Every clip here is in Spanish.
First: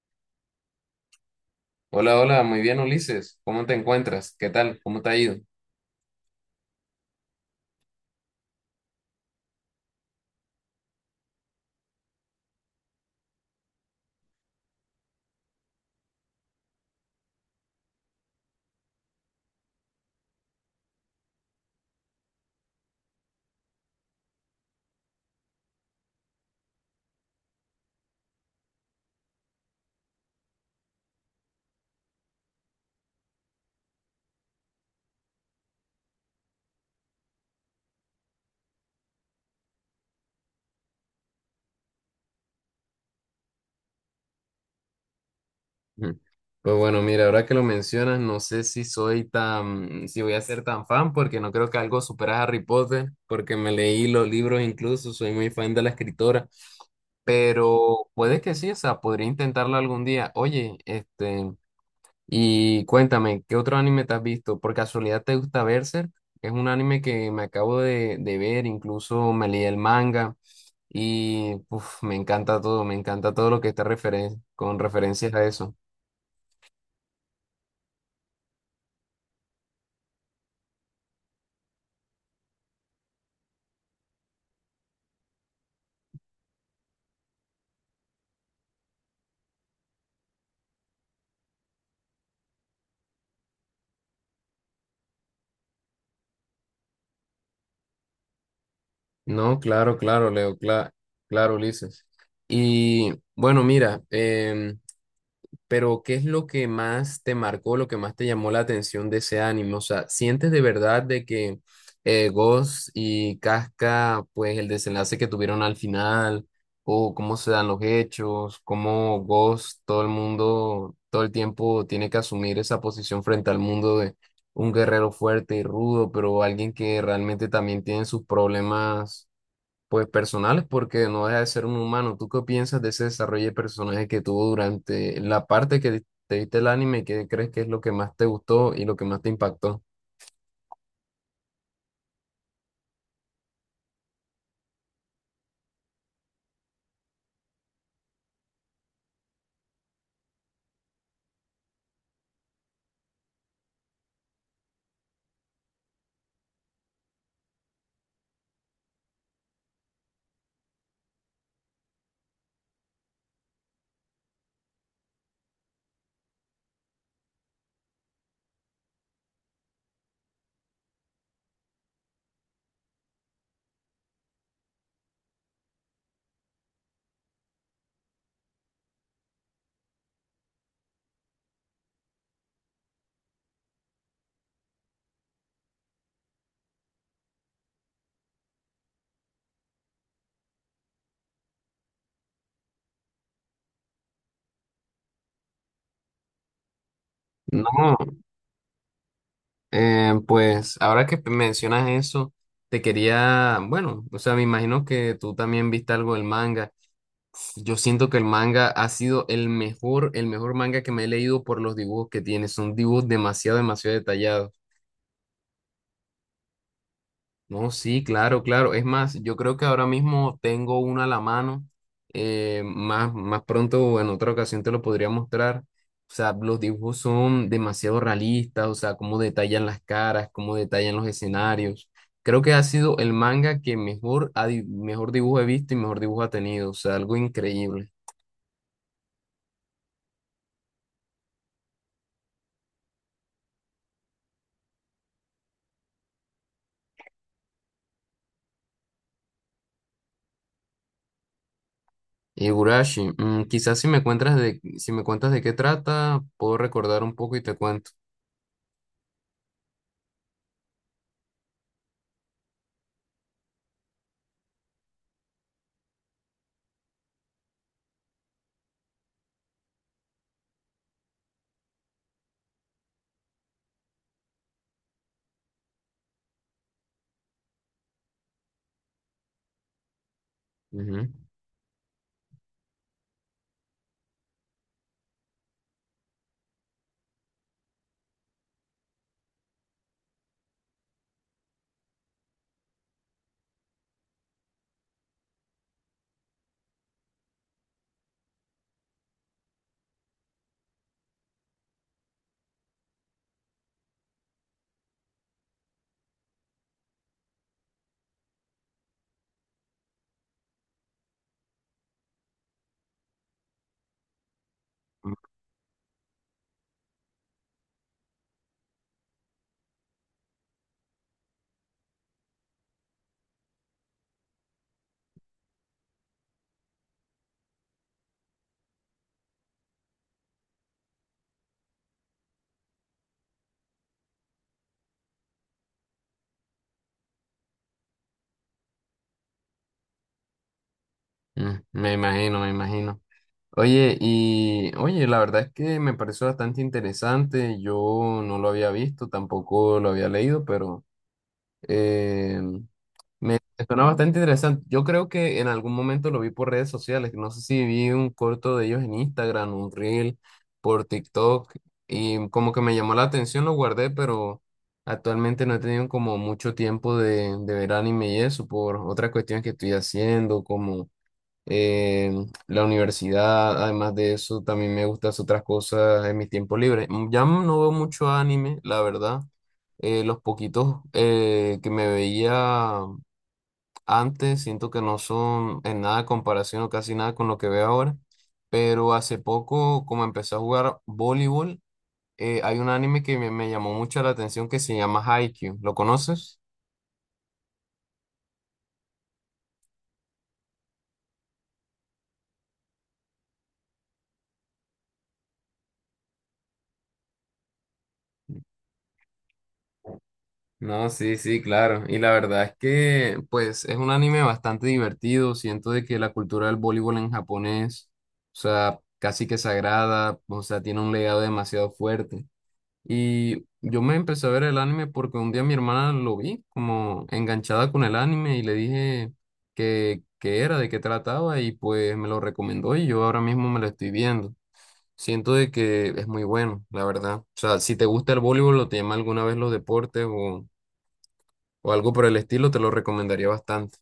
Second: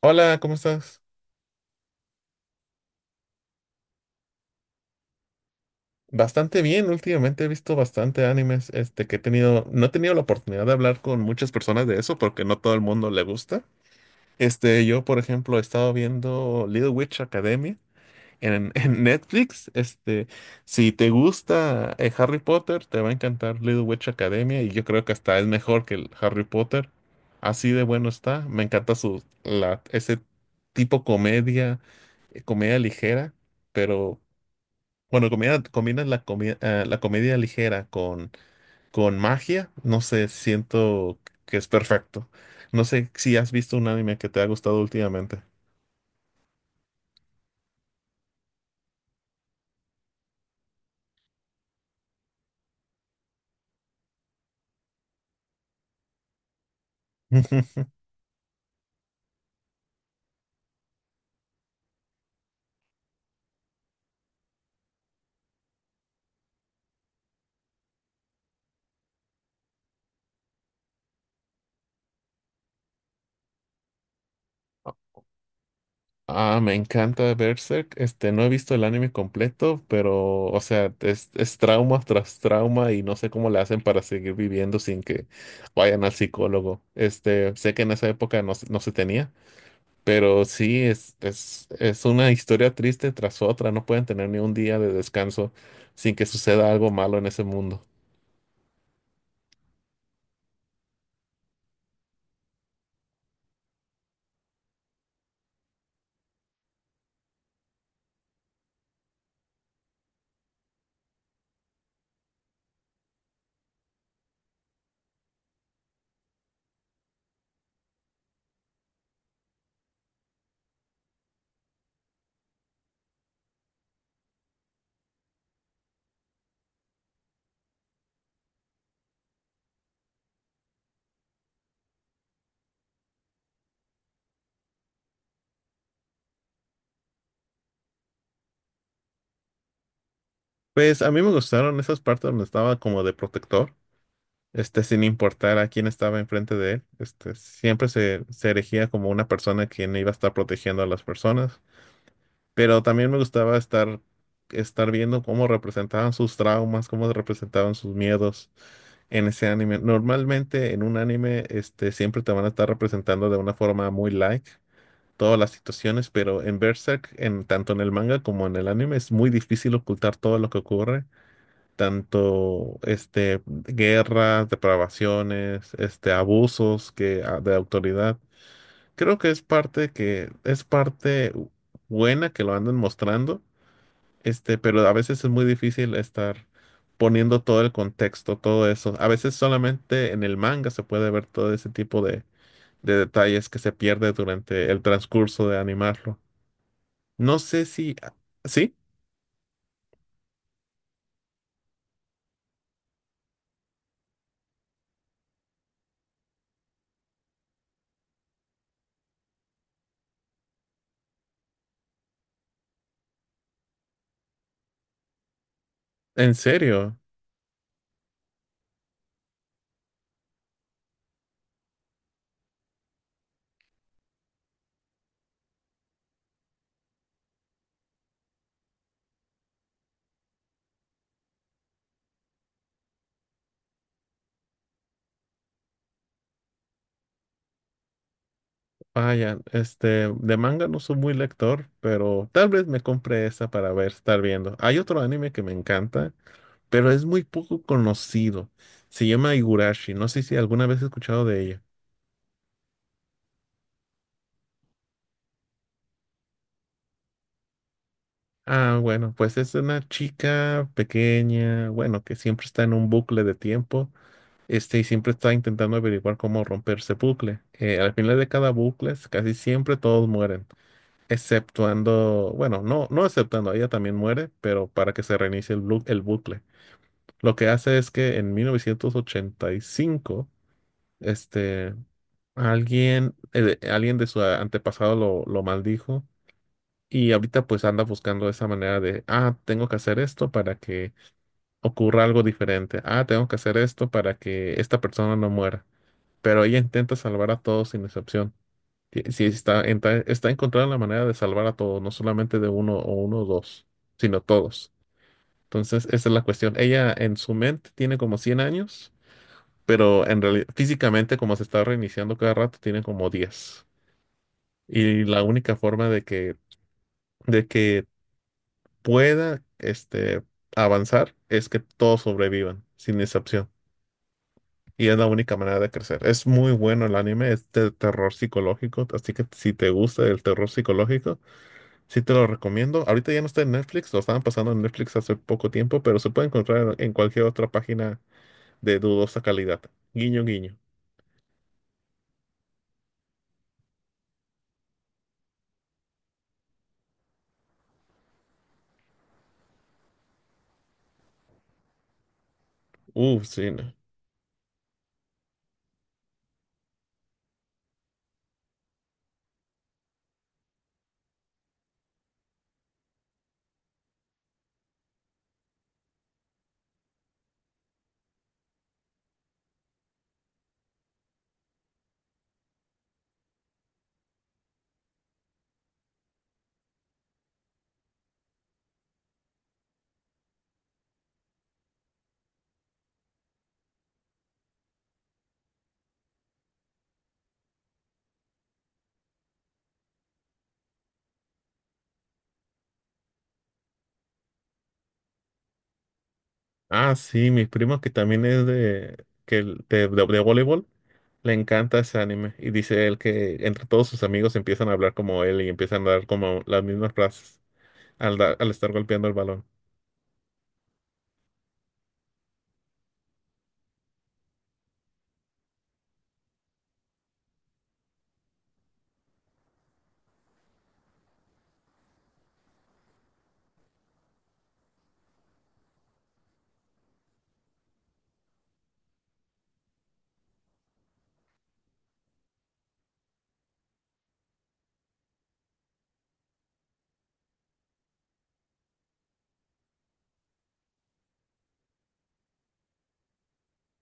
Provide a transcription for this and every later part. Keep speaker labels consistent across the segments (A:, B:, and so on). A: Hola, ¿cómo estás?
B: Hola, hola, muy bien, Ulises. ¿Cómo te encuentras? ¿Qué tal? ¿Cómo te ha ido?
A: Bastante bien, últimamente he visto bastante animes, no he tenido la oportunidad de hablar con muchas personas de eso porque no todo el mundo le gusta. Yo, por ejemplo, he estado viendo Little Witch Academia en, en Netflix. Si te gusta Harry Potter, te va a encantar Little Witch Academia y yo creo que hasta es mejor que el Harry Potter. Así de bueno está. Me encanta ese tipo comedia, comedia ligera, pero bueno, combinas la comedia ligera con magia, no sé, siento que es perfecto. No sé si has visto un anime que te ha gustado últimamente.
B: Ujú. Pues bueno, mira, ahora que lo mencionas, no sé si soy si voy a ser tan fan, porque no creo que algo supera a Harry Potter, porque me leí los libros incluso, soy muy fan de la escritora, pero puede que sí, o sea, podría intentarlo algún día. Oye, y cuéntame, ¿qué otro anime te has visto? ¿Por casualidad te gusta Berserk? Es un anime que me acabo de ver, incluso me leí el manga y uf, me encanta todo lo que está con referencias a eso.
A: Ah, me encanta Berserk. No he visto el anime completo, pero, o sea, es trauma tras trauma y no sé cómo le hacen para seguir viviendo sin que vayan al psicólogo. Sé que en esa época no, no se tenía. Pero sí, es una historia triste tras otra. No pueden tener ni un día de descanso sin que suceda algo malo en ese mundo.
B: No, claro, claro, Leo, claro, Ulises. Y bueno, mira, pero ¿qué es lo que más te marcó, lo que más te llamó la atención de ese anime? O sea, ¿sientes de verdad de que Ghost y Casca, pues el desenlace que tuvieron al final, o cómo se dan los hechos, cómo Ghost, todo el mundo, todo el tiempo tiene que asumir esa posición frente al mundo de un guerrero fuerte y rudo, pero alguien que realmente también tiene sus problemas pues personales, porque no deja de ser un humano. ¿Tú qué piensas de ese desarrollo de personaje que tuvo durante la parte que te viste el anime? ¿Qué crees que es lo que más te gustó y lo que más te impactó?
A: Pues a mí me gustaron esas partes donde estaba como de protector, sin importar a quién estaba enfrente de él. Siempre se erigía como una persona quien iba a estar protegiendo a las personas. Pero también me gustaba estar viendo cómo representaban sus traumas, cómo representaban sus miedos en ese anime. Normalmente en un anime, siempre te van a estar representando de una forma muy light todas las situaciones, pero en Berserk, en, tanto en el manga como en el anime, es muy difícil ocultar todo lo que ocurre, tanto guerras, depravaciones, abusos que, de autoridad. Creo que es parte buena que lo andan mostrando, pero a veces es muy difícil estar poniendo todo el contexto, todo eso. A veces solamente en el manga se puede ver todo ese tipo de detalles que se pierde durante el transcurso de animarlo. No sé si...
B: No,
A: ¿Sí?
B: pues ahora que mencionas eso, te quería, bueno, o sea, me imagino que tú también viste algo del manga. Yo siento que el manga ha sido el mejor manga que me he leído por los dibujos que tiene. Son dibujos demasiado, demasiado detallados.
A: ¿En serio?
B: No, sí, claro, claro. Es más, yo creo que ahora mismo tengo una a la mano. Más, más pronto, en otra ocasión, te lo podría mostrar. O sea, los dibujos son demasiado realistas, o sea, cómo detallan las caras, cómo detallan los escenarios. Creo que ha sido el manga que mejor, mejor dibujo he visto y mejor dibujo ha tenido. O sea, algo increíble.
A: Vaya, de manga no soy muy lector, pero tal vez me compre esa para ver, estar viendo. Hay otro anime que me encanta, pero es muy poco conocido. Se llama Higurashi. No sé si alguna vez he escuchado de ella.
B: Higurashi, mm, quizás si me cuentas de, si me cuentas de qué trata, puedo recordar un poco y te cuento.
A: Ah, bueno, pues es una chica pequeña, bueno, que siempre está en un bucle de tiempo, y siempre está intentando averiguar cómo romper ese bucle. Al final de cada bucle, casi siempre todos mueren, exceptuando, bueno, no, no exceptuando, ella también muere, pero para que se reinicie el bucle. Lo que hace es que en 1985,
B: Ujú.
A: este, alguien, alguien de su antepasado lo maldijo y ahorita pues anda buscando esa manera de, tengo que hacer esto para que ocurra algo diferente. Ah, tengo que hacer esto para que esta persona no muera. Pero ella intenta salvar a todos sin excepción. Sí, está encontrando la manera de salvar a todos, no solamente de uno o dos, sino todos. Entonces, esa es la cuestión. Ella en su mente tiene como 100 años, pero en realidad físicamente como se está reiniciando cada rato, tiene como 10. Y la única forma de que de que pueda avanzar es que todos sobrevivan, sin excepción. Y es la única manera de crecer. Es muy bueno el anime, es de terror psicológico, así que si te gusta el terror psicológico, sí te lo recomiendo. Ahorita ya no está en Netflix, lo estaban pasando en Netflix hace poco tiempo, pero se puede encontrar en cualquier otra página de dudosa calidad. Guiño, guiño.
B: Mm, me imagino, me imagino. Oye, y oye, la verdad es que me pareció bastante interesante. Yo no lo había visto, tampoco lo había leído, pero eh,
A: Uf, sí. No.
B: suena bastante interesante. Yo creo que en algún momento lo vi por redes sociales. No sé si vi un corto de ellos en Instagram, un reel por TikTok, y como que me llamó la atención, lo guardé, pero actualmente no he tenido como mucho tiempo de ver anime y eso por otras cuestiones que estoy haciendo, como eh, la universidad, además de eso, también me gustan otras cosas en mis tiempos libres. Mm, ya no veo mucho anime, la verdad. Los poquitos que me veía antes, siento que no son en nada comparación o casi nada con lo que veo ahora. Pero hace poco, como empecé a jugar voleibol, hay un anime que me llamó mucho la atención que se llama Haikyuu. ¿Lo conoces?
A: Ah, sí, mi primo que también es de, que, el- de voleibol. Le encanta ese anime y dice él que entre todos sus amigos empiezan a hablar como él y empiezan a dar como las mismas frases al estar golpeando el balón.
B: No, sí, sí, claro. Y la verdad es que, pues, es un anime bastante divertido. Siento de que la cultura del voleibol en Japón es, o sea, casi que sagrada, o sea, tiene un legado demasiado fuerte. Y yo me empecé a ver el anime porque un día mi hermana lo vi como enganchada con el anime y le dije que era, de qué trataba y pues me lo recomendó y yo ahora mismo me lo estoy viendo. Siento de que es muy bueno, la verdad. O sea, si te gusta el voleibol o te llama alguna vez los deportes o algo por el estilo, te lo recomendaría bastante.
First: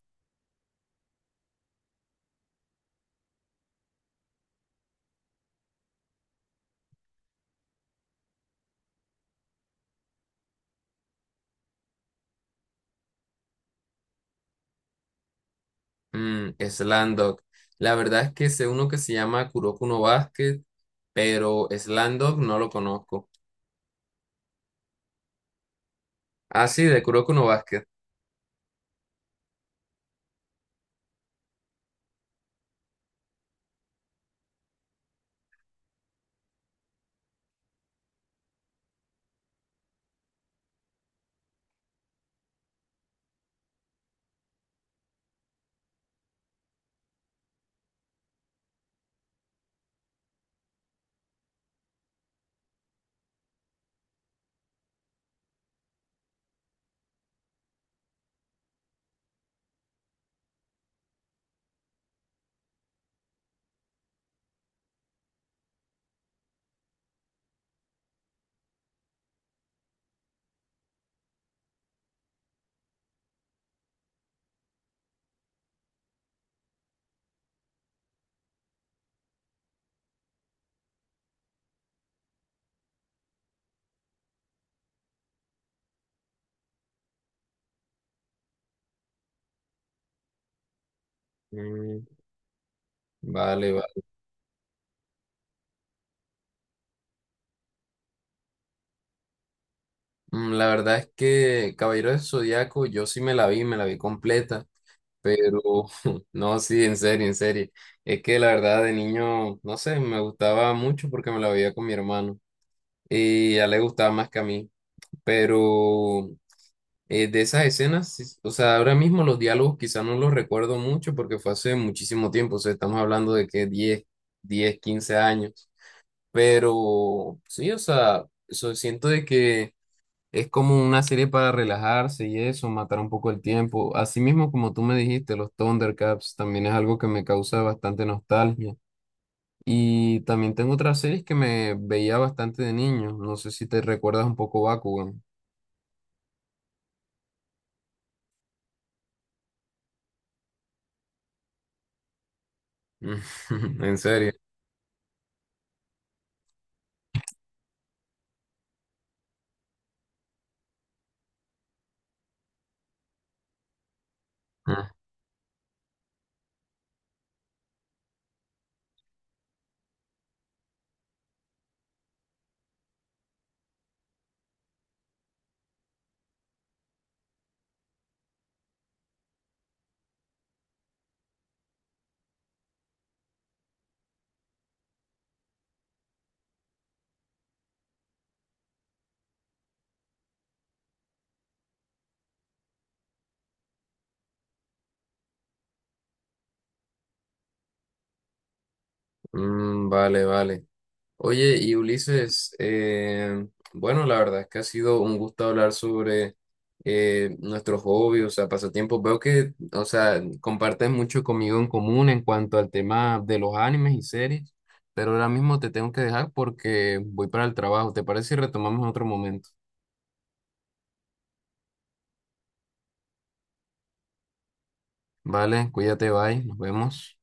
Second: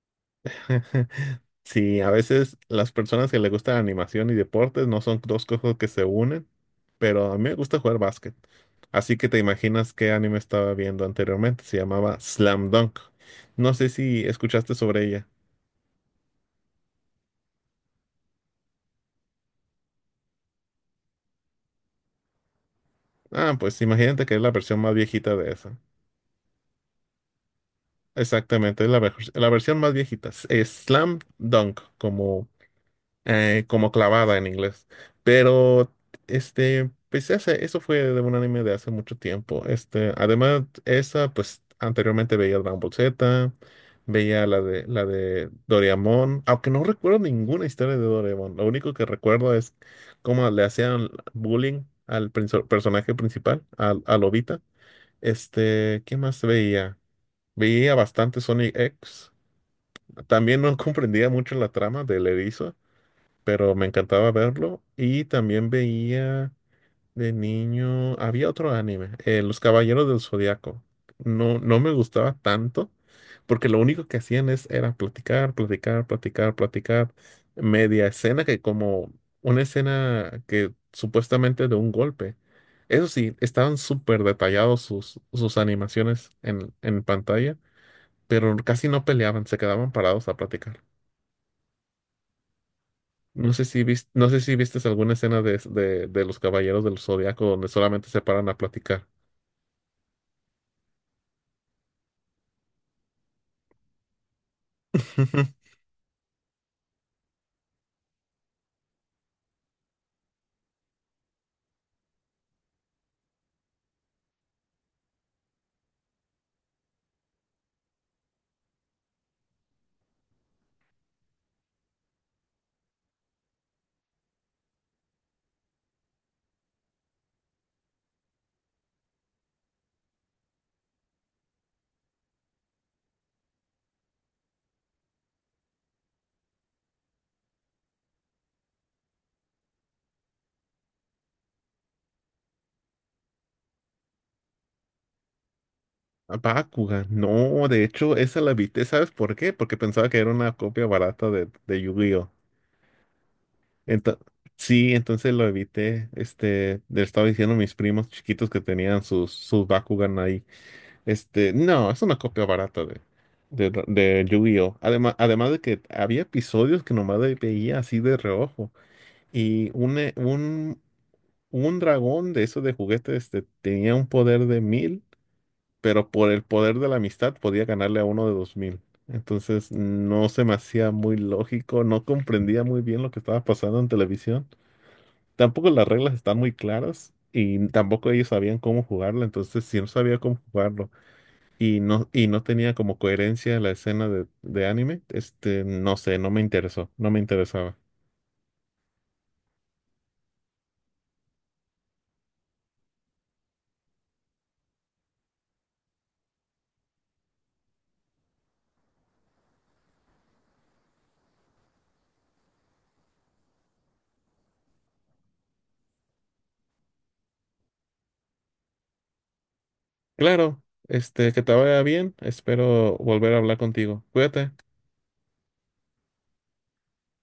A: Sí, a veces las personas que le gustan animación y deportes no son dos cosas que se unen, pero a mí me gusta jugar básquet. Así que te imaginas qué anime estaba viendo anteriormente. Se llamaba Slam Dunk. No sé si escuchaste sobre ella.
B: Mm, Slam la verdad es que sé uno que se llama Kuroko no Basket, pero Slam Dunk no lo conozco.
A: Ah, pues imagínate que es la versión más viejita de esa.
B: Ah, sí, de Kuroko no Basket.
A: Exactamente, es la versión más viejita. Es slam dunk, como, como clavada en inglés. Pero, pues eso fue de un anime de hace mucho tiempo. Además, pues anteriormente veía Dragon Ball Z, veía la de Doraemon, aunque no recuerdo ninguna historia de Doraemon. Lo único que recuerdo es cómo le hacían bullying personaje principal, a Lobita. ¿Qué más veía? Veía bastante Sonic X. También no comprendía mucho la trama del erizo, pero me encantaba verlo. Y también veía de niño, había otro anime, Los Caballeros del Zodiaco. No, no me gustaba tanto, porque lo único que hacían era platicar, platicar, platicar, platicar. Media escena que como una escena que supuestamente de un golpe. Eso sí, estaban súper detallados sus animaciones en pantalla, pero casi no peleaban, se quedaban parados a platicar.
B: Mm,
A: No sé
B: vale,
A: si
B: vale.
A: viste, no sé si vistes alguna escena de los Caballeros del Zodiaco donde solamente se paran a platicar.
B: Mm, la verdad es que Caballero del Zodiaco yo sí me la vi completa, pero no, sí, en serio, en serio. Es que la verdad de niño, no sé, me gustaba mucho porque me la veía con mi hermano y a él le gustaba más que a mí, pero de esas escenas, sí, o sea, ahora mismo los diálogos quizá no los recuerdo mucho porque fue hace muchísimo tiempo, o sea, estamos hablando de que 10, 10, 15 años, pero sí, o sea, eso siento de que es como una serie para relajarse y eso, matar un poco el tiempo. Así mismo como tú me dijiste, los Thundercats también es algo que me causa bastante nostalgia. Y también tengo otras series que me veía bastante de niño, no sé si te recuerdas un poco Bakugan,
A: A Bakugan, no, de hecho, esa la viste, ¿sabes por qué? Porque pensaba que era una copia barata de Yu-Gi-Oh!
B: en
A: Ento-
B: serio.
A: sí, entonces lo evité. Le estaba diciendo a mis primos chiquitos que tenían sus Bakugan ahí. No, es una copia barata de Yu-Gi-Oh! Además, además de que había episodios que nomás veía así de reojo. Y un dragón de esos de juguete tenía un poder de 1000, pero por el poder de la amistad podía ganarle a uno de 2000. Entonces no se me hacía muy lógico, no comprendía muy bien lo que estaba pasando en televisión. Tampoco las reglas están muy claras y tampoco ellos sabían cómo jugarla, entonces si no sabía cómo jugarlo y no tenía como coherencia la escena de anime, no sé, no me interesó, no me interesaba.
B: Mm, vale, vale. Oye, y Ulises, bueno, la verdad es que ha sido un gusto hablar sobre nuestros hobbies, o sea, pasatiempos. Veo que, o sea, compartes mucho conmigo en común en cuanto al tema de los animes y series, pero ahora mismo te tengo que dejar porque voy para el trabajo. ¿Te parece si retomamos en otro momento?
A: Claro, que te vaya bien, espero volver a hablar contigo. Cuídate.
B: Vale, cuídate, bye, nos vemos.